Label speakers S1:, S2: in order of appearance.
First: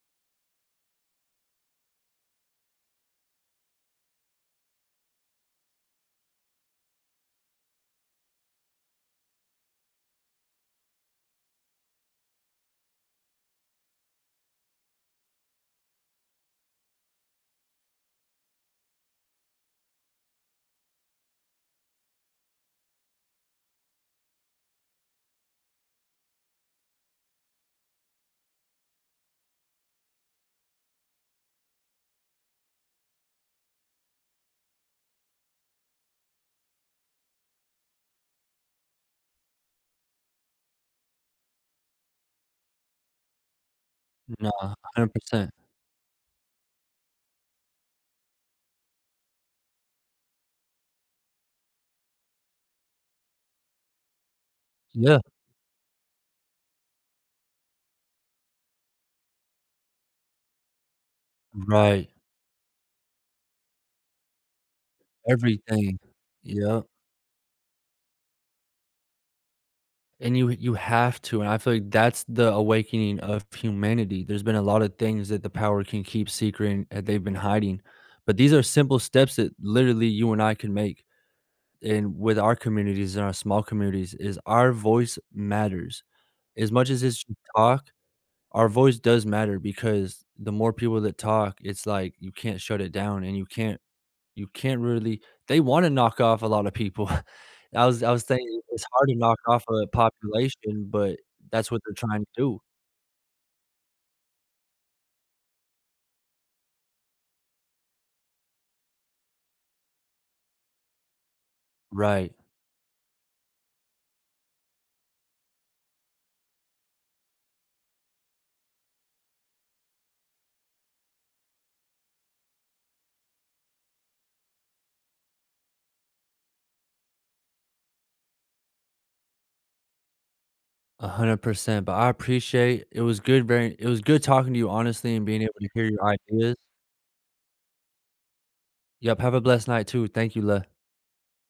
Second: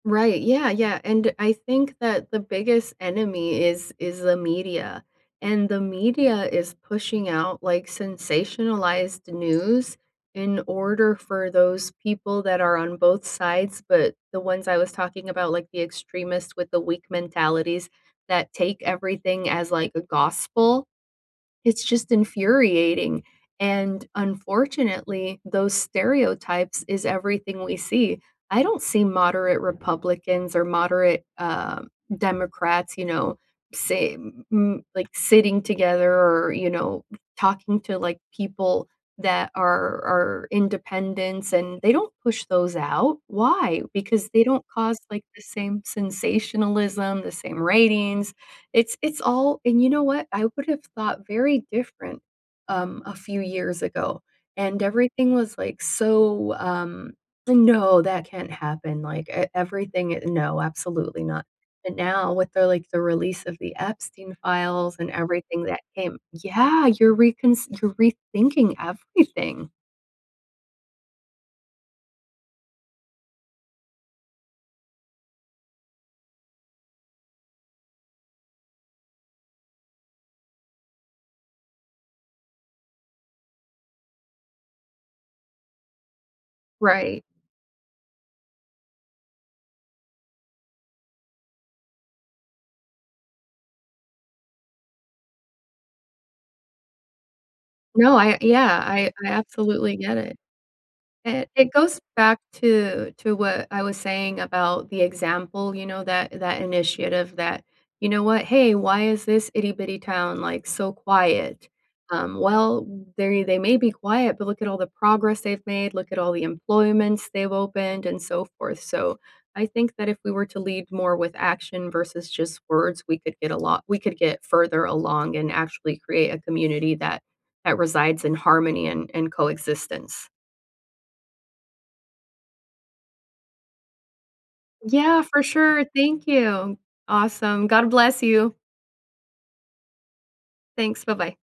S1: Right, yeah, yeah, and, I think that the biggest enemy is is the media. And, the media is pushing out, like, sensationalized news in order for those people that are on both sides, but, the ones I was talking about, like, the extremists with the weak mentalities, that take everything as, like, a gospel, it's just infuriating, and, unfortunately, those stereotypes is everything we see. I don't see moderate Republicans or moderate, um, Democrats, you know, say, m m like, sitting together, or, you know, talking to, like, people that are are independents, and they don't push those out, why? Because they
S2: No,
S1: don't
S2: a
S1: cause,
S2: hundred
S1: like, the
S2: percent.
S1: same sensationalism, the same ratings. It's it's all and, you know what? I would have thought very different, um, a few years ago, and
S2: Yeah.
S1: everything was, like, so, um, "No, that can't happen," like, e everything e "No, absolutely not." But
S2: Right.
S1: now, with the, like, the release of the Epstein files and everything that
S2: Everything,
S1: came
S2: yep.
S1: Yeah, you're reconsid you're re-thinking everything.
S2: And you you have to, and I feel like that's the awakening of humanity. There's been a lotta things that the power can keep secret, and that they've been hiding. But these are simple steps that literally you and I can make in with our communities, and our small communities, is our voice matters. As much as
S1: Right.
S2: it's you talk, our voice does matter, because the more people that talk, it's like, you can't shut it down, and you can't you can't really they wanna knock off a lotta people. I was I
S1: No,
S2: was
S1: I a
S2: saying,
S1: yeah,
S2: it's hard
S1: I
S2: to
S1: I
S2: knock off a
S1: absolutely get it.
S2: population, but
S1: It
S2: that's
S1: it
S2: what they're
S1: goes
S2: trying to
S1: back
S2: do.
S1: to to what I was saying about the example, you know, that that initiative that, "You know what, hey, why is this itty-bitty town, like, so quiet?"
S2: Right.
S1: Um, well, they they may be quiet, but look at all the progress they've made, look at all the employments they've opened, and so forth, so, I think that if we were to lead more with action versus just words, we could get a lot we could get further along, and actually create a community that that resides in harmony and and coexistence.
S2: 100%. But I appreciate. It was good very it was good talking to you, honestly,
S1: Yeah,
S2: and being
S1: for
S2: able to hear
S1: sure,
S2: your
S1: thank
S2: ideas.
S1: you. Awesome. God bless you.
S2: Yep, have a blessed night, too. Thank you, le
S1: Thanks, bye-bye.